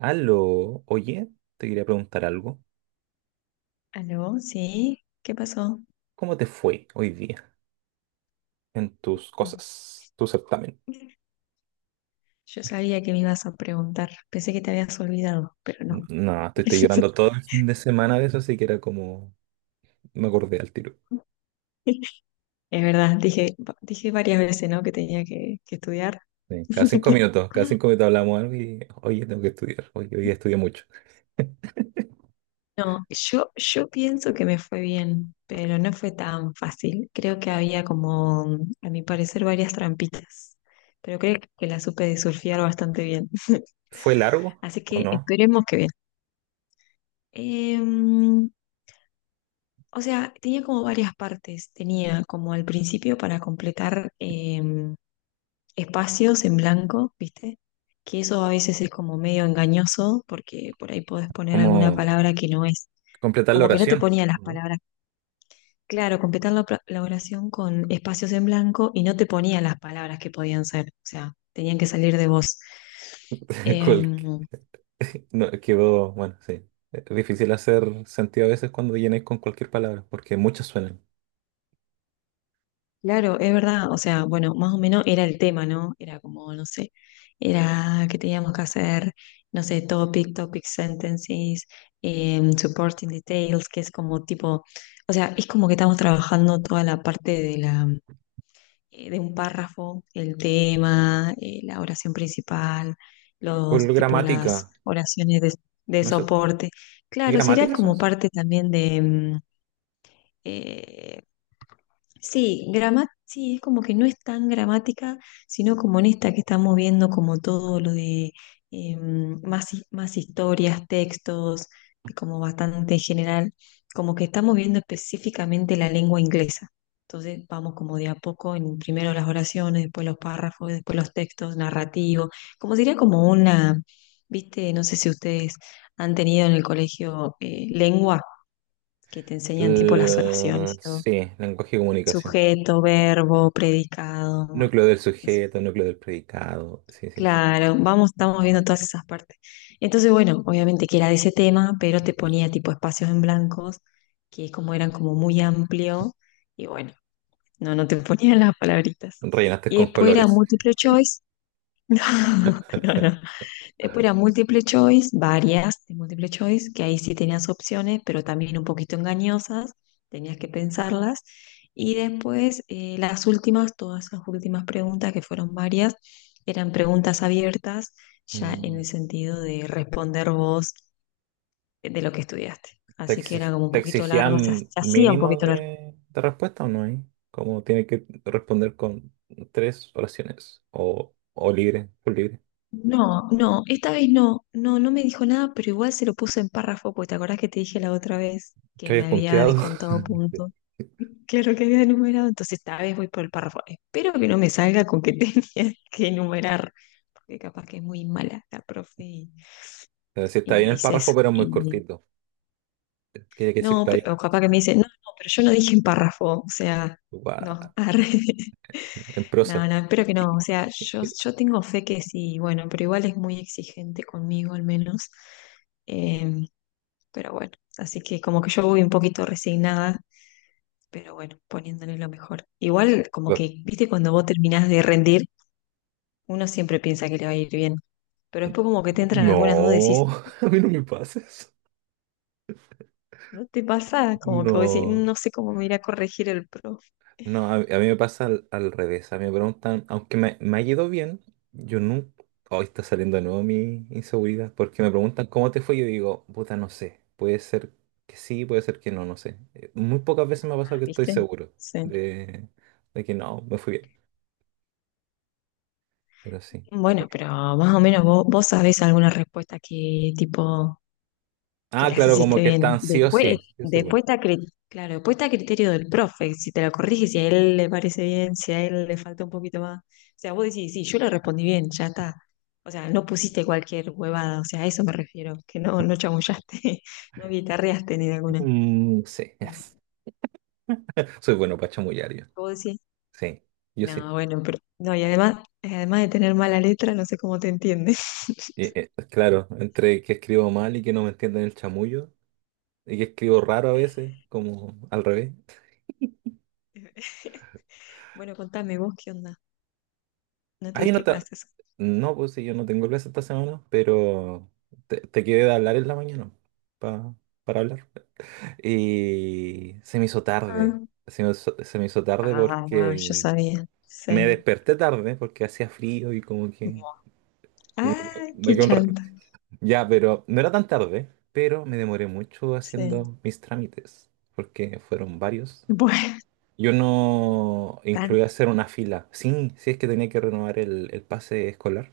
Aló, oye, te quería preguntar algo. ¿Aló? ¿Sí? ¿Qué pasó? ¿Cómo te fue hoy día en tus Mm. cosas, tu certamen? Yo sabía que me ibas a preguntar. Pensé que te habías olvidado, pero no. No, estoy llorando todo el fin de semana de eso, así que era como, me acordé al tiro. Es verdad, dije varias veces, ¿no? Que tenía que estudiar. Sí, cada cinco minutos, cada cinco minutos, hablamos algo y, oye, tengo que estudiar, oye, hoy día estudié mucho. No, yo pienso que me fue bien, pero no fue tan fácil. Creo que había como, a mi parecer, varias trampitas, pero creo que la supe de surfear bastante bien. ¿Fue largo Así o que no? esperemos que bien. Em, O sea, tenía como varias partes. Tenía como al principio para completar espacios en blanco, ¿viste? Que eso a veces es como medio engañoso porque por ahí podés poner alguna ¿Cómo palabra que no es. completar la Como que no te oración? ponía las ¿No? palabras. Claro, completar la oración con espacios en blanco y no te ponía las palabras que podían ser. O sea, tenían que salir de vos. Eh, Cualque- no, quedó, bueno, sí. Es difícil hacer sentido a veces cuando llenáis con cualquier palabra, porque muchas suenan. Claro, es verdad, o sea, bueno, más o menos era el tema, ¿no? Era como, no sé, era que teníamos que hacer, no sé, topic sentences, supporting details, que es como tipo, o sea, es como que estamos trabajando toda la parte de un párrafo, el tema, la oración principal, Por los, tipo, gramática, las oraciones de no sé. soporte. ¿Es Claro, sería gramática eso? como parte también de, eh, sí, sí, es como que no es tan gramática, sino como en esta que estamos viendo, como todo lo de más, más historias, textos, como bastante general, como que estamos viendo específicamente la lengua inglesa. Entonces vamos como de a poco en primero las oraciones, después los párrafos, después los textos narrativos, como sería como una, viste, no sé si ustedes han tenido en el colegio lengua, que te enseñan tipo las oraciones y todo. Sí, lenguaje de comunicación. Sujeto, verbo, predicado, bueno, Núcleo del eso. sujeto, núcleo del predicado. Sí, sí, sí. Claro, vamos, estamos viendo todas esas partes. Entonces, bueno, obviamente que era de ese tema, pero te ponía tipo espacios en blancos, que como eran como muy amplio, y bueno, no, no te ponían las palabritas. Rellenaste Y con después era colores. multiple choice. No, no, no. Después era multiple choice, varias de multiple choice, que ahí sí tenías opciones, pero también un poquito engañosas, tenías que pensarlas. Y después las últimas, todas las últimas preguntas, que fueron varias, eran preguntas abiertas, ya en Mm. el sentido de responder vos de lo que estudiaste. ¿Te Así que exi- era como un te poquito largo, se, ha- exigían se hacía un mínimo poquito largo. de respuesta o no hay. Como tiene que responder con 3 oraciones o libre, por libre. No, no, esta vez no, no, no me dijo nada, pero igual se lo puso en párrafo, porque te acordás que te dije la otra vez ¿Qué que habías me había punteado? descontado Sí. puntos. Claro que había enumerado, entonces esta vez voy por el párrafo. Espero que no me salga con que tenía que enumerar, porque capaz que es muy mala la profe y, Pero sí, está y bien me el dice eso. párrafo, pero muy Y, cortito. Quería que se no, pero o explayara capaz más. que me dice, no, no, pero yo no dije en párrafo, o sea, no, Guau, arre. en No, prosa. no, espero que no, o sea, yo tengo fe que sí, bueno, pero igual es muy exigente conmigo al menos. Em, pero bueno, así que como que yo voy un poquito resignada pero bueno, poniéndole lo mejor. Igual, como que, viste, cuando vos terminás de rendir, uno siempre piensa que le va a ir bien, pero después como que te entran algunas dudas y No, decís, a mí no "Mm, me pases. ¿no te pasa?" Como que vos decís, "Mm, No. no sé cómo me irá a corregir el profe". No, a mí me pasa al revés. A mí me preguntan, aunque me ha ido bien, yo nunca. Hoy está saliendo de nuevo mi inseguridad, porque me preguntan cómo te fue. Yo digo, puta, no sé. Puede ser que sí, puede ser que no, no sé. Muy pocas veces me ha pasado Ah, que estoy ¿viste? seguro Sí. de, de que no, me fui bien. Pero sí. Es Bueno, raro. pero más o menos vos sabés alguna respuesta que tipo que Ah, las claro, como hiciste que bien. están sí o Después, sí. Sí soy bueno. después está, claro, después está a criterio del profe, si te la corrige, si a él le parece bien, si a él le falta un poquito más. O sea, vos decís, sí, yo le respondí bien, ya está. O sea, no pusiste cualquier huevada, o sea, a eso me refiero, que no, no chamullaste, no guitarreaste ni de alguna. Mm, sí, Pero yes. Soy bueno para chamullar yo. vos decís, Sí, yo sí. no, bueno, pero no, y además de tener mala letra, no sé cómo te entiendes. Claro, entre que escribo mal y que no me entienden el chamullo. Y que escribo raro a veces, como al revés. Bueno, contame vos qué onda. ¿No Ay, no tuviste está. clases? No, pues sí, yo no tengo clase esta semana, pero te quedé de hablar en la mañana pa- para hablar. Y se me hizo tarde. Ah. Se me hizo tarde Ah, yo porque sabía, me sí. desperté tarde porque hacía frío y como que Ah, me qué quedé un rato. chanta, Ya, pero no era tan tarde, pero me demoré mucho sí. haciendo mis trámites porque fueron varios. Bueno, Yo no tan, incluía hacer una fila. Sí, sí es que tenía que renovar el pase escolar.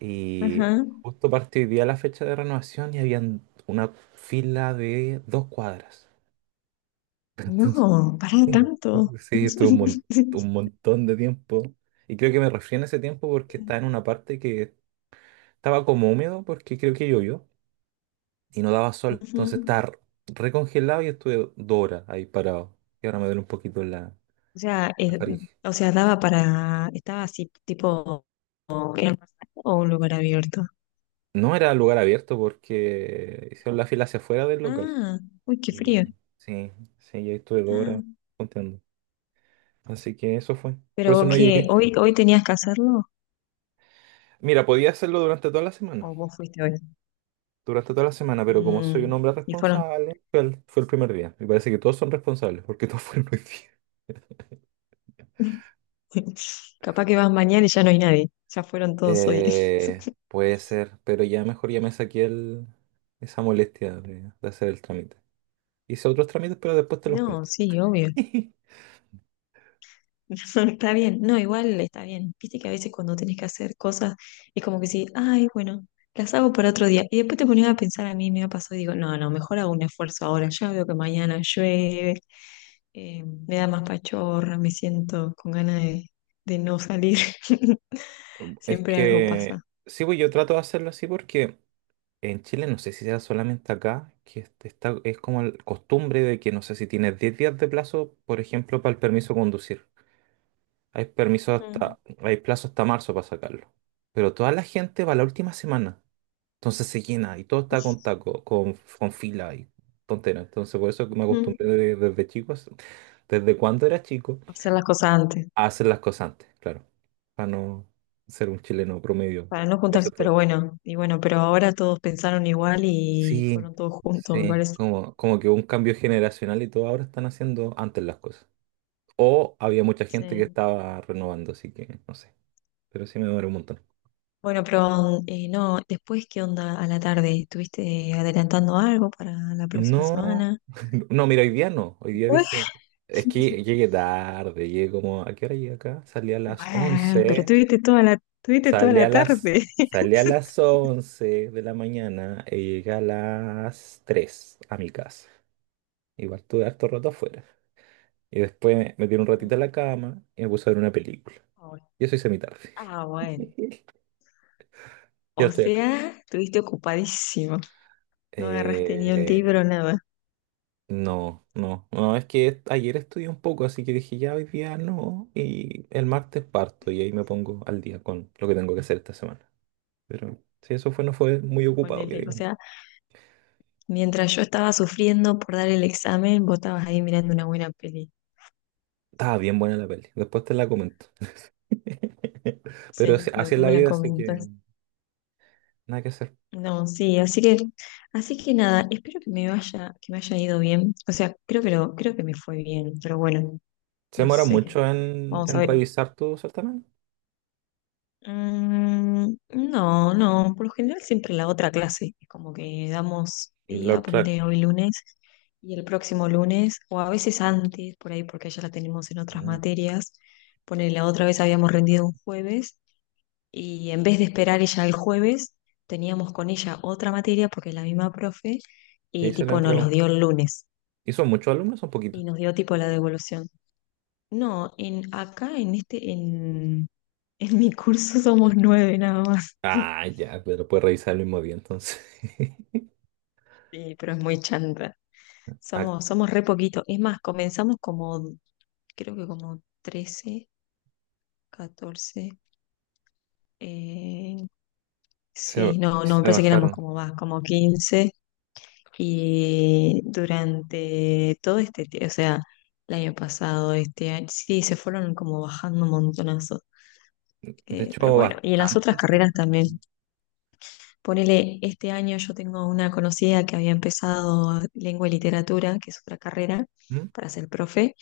Y ajá. justo partió hoy día la fecha de renovación y habían una fila de 2 cuadras. No, para Sí, tanto. sí, estuve un, mon- un montón de tiempo. Y creo que me refiero a ese tiempo porque Sí. estaba en una parte que estaba como húmedo porque creo que llovió y no daba sol. Ujú. Entonces estaba recongelado y estuve 2 horas ahí parado. Y ahora me duele un poquito la, O sea, la eh, faringe. o sea, daba para, estaba así, tipo, ¿era un pasaje o un lugar abierto? No era lugar abierto porque hicieron la fila hacia afuera del local. Ah, uy, qué Y frío. sí, sí, yo estuve dos Ah, horas contando. Así que eso fue. Por eso pero no ¿qué? llegué. ¿Hoy tenías que hacerlo? Mira, podía hacerlo durante toda la semana. ¿O vos fuiste hoy? Durante toda la semana, pero como soy un Mm, hombre y fueron. responsable, fue el primer día. Me parece que todos son responsables porque todos fueron hoy día. Capaz que vas mañana y ya no hay nadie. Ya fueron todos hoy. Puede ser, pero ya mejor ya me saqué esa molestia de hacer el trámite. Hice otros trámites, pero después te los No, cuento. sí, obvio. Está bien. No, igual está bien. Viste que a veces cuando tenés que hacer cosas es como que sí, ay, bueno, las hago para otro día. Y después te ponías a pensar a mí, me ha pasado y digo, no, no, mejor hago un esfuerzo ahora. Ya veo que mañana llueve, me da más pachorra, me siento con ganas de no salir. Es Siempre algo que pasa. sí, pues yo trato de hacerlo así porque en Chile no sé si será solamente acá, que está, es como costumbre de que no sé si tienes 10 días de plazo, por ejemplo, para el permiso de conducir. Mm. Hay plazo hasta marzo para sacarlo. Pero toda la gente va la última semana. Entonces se llena y todo está con taco, con fila y tontera. Entonces por eso que me Mm. acostumbré desde cuando era chico, Hacer las cosas antes. a hacer las cosas antes, claro. Para no ser un chileno promedio. Para no juntarse, pero bueno, y bueno, pero ahora todos pensaron igual y Sí, fueron todos juntos, me sí, parece. como que hubo un cambio generacional y todo ahora están haciendo antes las cosas. O había mucha gente que Sí. estaba renovando, así que no sé. Pero sí me duele un montón. Bueno, pero no, después, ¿qué onda a la tarde? ¿Estuviste adelantando algo para la próxima No, semana? no, mira, hoy día no. Hoy día Bueno, dije, es que llegué tarde, llegué como, ¿a qué hora llegué acá? Bueno, pero tuviste toda salí a la las, tarde. salí a las once de la mañana y llegué a las 3 a mi casa. Igual estuve harto rato afuera. Y después me metí un ratito a Ujú. la cama y me puse a ver una película. Ah, bueno. Yo soy semitarde. Ah, bueno. Yo O estoy acá. sea, estuviste ocupadísimo. No agarraste ni un Eh, libro, nada. no, no, no, es que ayer estudié un poco, así que dije ya hoy día no, y el martes parto y ahí me pongo al día con lo que tengo que hacer esta semana. Pero si eso fue, no fue muy ocupado, que Ponele. O digo. sea, mientras yo estaba sufriendo por dar el examen, vos estabas ahí mirando una buena peli. Estaba bien buena la peli, después te la comento. Sí, Pero así así es después la me la vida, así que comentas. nada que hacer. No, sí, así que nada, espero que me vaya, que me haya ido bien. O sea, creo que me fue bien, pero bueno, Se no demora sé. mucho en, Vamos a en ver. revisar tu certamen. No, no, por lo general siempre la otra clase, es como que damos Y la día, otra, ponele hoy lunes y el próximo lunes, o a veces antes, por ahí porque ya la tenemos en otras mm. materias, ponele la otra vez habíamos rendido un jueves y en vez de esperar ella el jueves, teníamos con ella otra materia porque es la misma profe ¿Qué y hice la tipo nos entregó? los dio el lunes ¿Hizo muchos alumnos o poquitos? y nos dio tipo la devolución. No, en acá en este, en mi curso somos nueve nada más. Ah, ya, pero puedes revisar el mismo día entonces. Sí, pero es muy chanta. Ah, Somos re poquito. Es más, comenzamos como, creo que como 13, 14. eh, se, sí, no, no, me se parece que éramos bajaron. como más, como 15. Y durante todo este, o sea, el año pasado, este año, sí, se fueron como bajando un montonazo. De Pero hecho, bueno, y en las otras bastante se carreras también. bajaron. Ponele, este año yo tengo una conocida que había empezado lengua y literatura, que es otra carrera ¿Mm? para ser profe,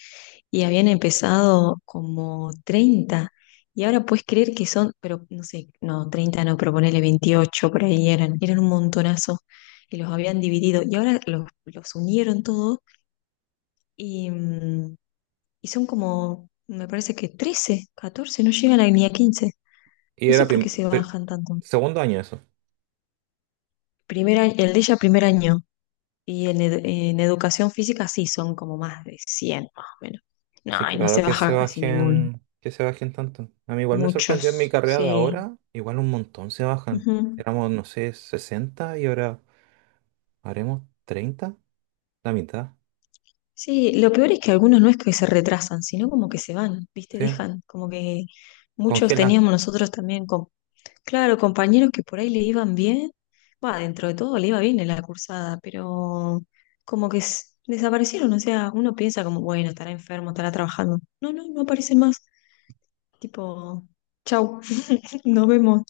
y habían empezado como 30. Y ahora puedes creer que son, pero no sé, no, 30 no, pero ponele 28, por ahí eran, eran un montonazo y los habían dividido. Y ahora los unieron todos y, y son como, me parece que 13, 14 no llegan a, ni a 15. Y No sé era por qué se bajan tanto. segundo año eso. Primer, el de ella primer año, y en, en educación física sí, son como más de 100 más o menos. Así No, que y no se raro que se baja casi ninguno. bajen, que se bajen tanto. A mí igual me sorprendió en mi Muchos, carrera de sí. ahora, igual un montón se bajan. Ujú. Éramos, no sé, 60 y ahora haremos 30, la mitad. Sí, lo peor es que algunos no es que se retrasan, sino como que se van, ¿viste? Sí, Dejan, como que muchos congelan. teníamos nosotros también, con, claro, compañeros que por ahí le iban bien, va, dentro de todo le iba bien en la cursada, pero como que desaparecieron, o sea, uno piensa como, bueno, estará enfermo, estará trabajando. No, no, no aparecen más. Tipo, chau, nos vemos.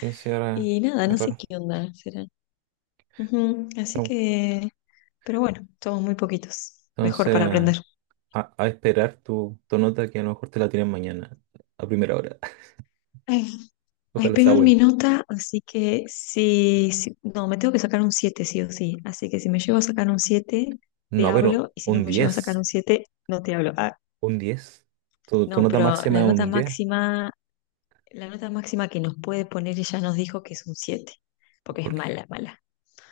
Sí, sí, ahora Y nada, es no sé raro. qué onda será. Ujú, así Pero bueno. que, pero bueno, somos muy poquitos. Mejor para Entonces. aprender. A esperar tu nota que a lo mejor te la tienen mañana, a primera hora. Ay, ay, Ojalá sea pegué mi buena. nota, así que sí, no, me tengo que sacar un 7, sí o sí. Así que si me llevo a sacar un 7 te No, pero hablo, y si no un me llevo a sacar un diez 7 no te hablo. Ah, un diez Tu, no, tu nota pero máxima es un 10. La nota máxima que nos puede poner ella nos dijo que es un 7, porque es Porque, mala, mala.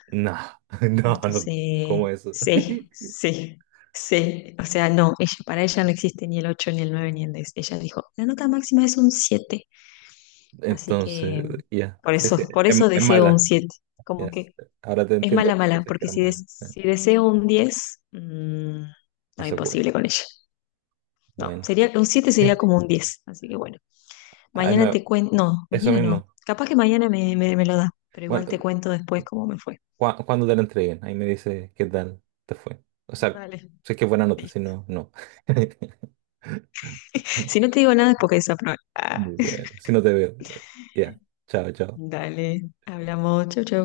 no, no, no, Entonces, ¿cómo eso? sí, sí, sí. O sea, no, ella, para ella no existe ni el 8 ni el 9 ni el 10. Ella dijo, la nota máxima es un siete. Así Entonces, que ya, sí, sí, por es, eso es deseo un mala. 7. Como Yes. que Ahora te es entiendo mala, por qué mala, dices que porque era si, mala. Si deseo un 10 No no, se puede. imposible con ella. No, Bueno, sería, un 7 sería como un 10. Así que bueno, ahí mañana me- te cuento. No, eso mañana no. mismo. Capaz que mañana me lo da, pero igual Bueno, te cuento después cómo me fue. Cuando te la entreguen, ahí me dice qué tal te fue. O sea, Vale sé que es buena nota, si listo. no, no. Si no te digo nada es porque desaprobé. Bueno, si no te veo, bueno, ya. Chao, chao. Dale, hablamos, chau, chau.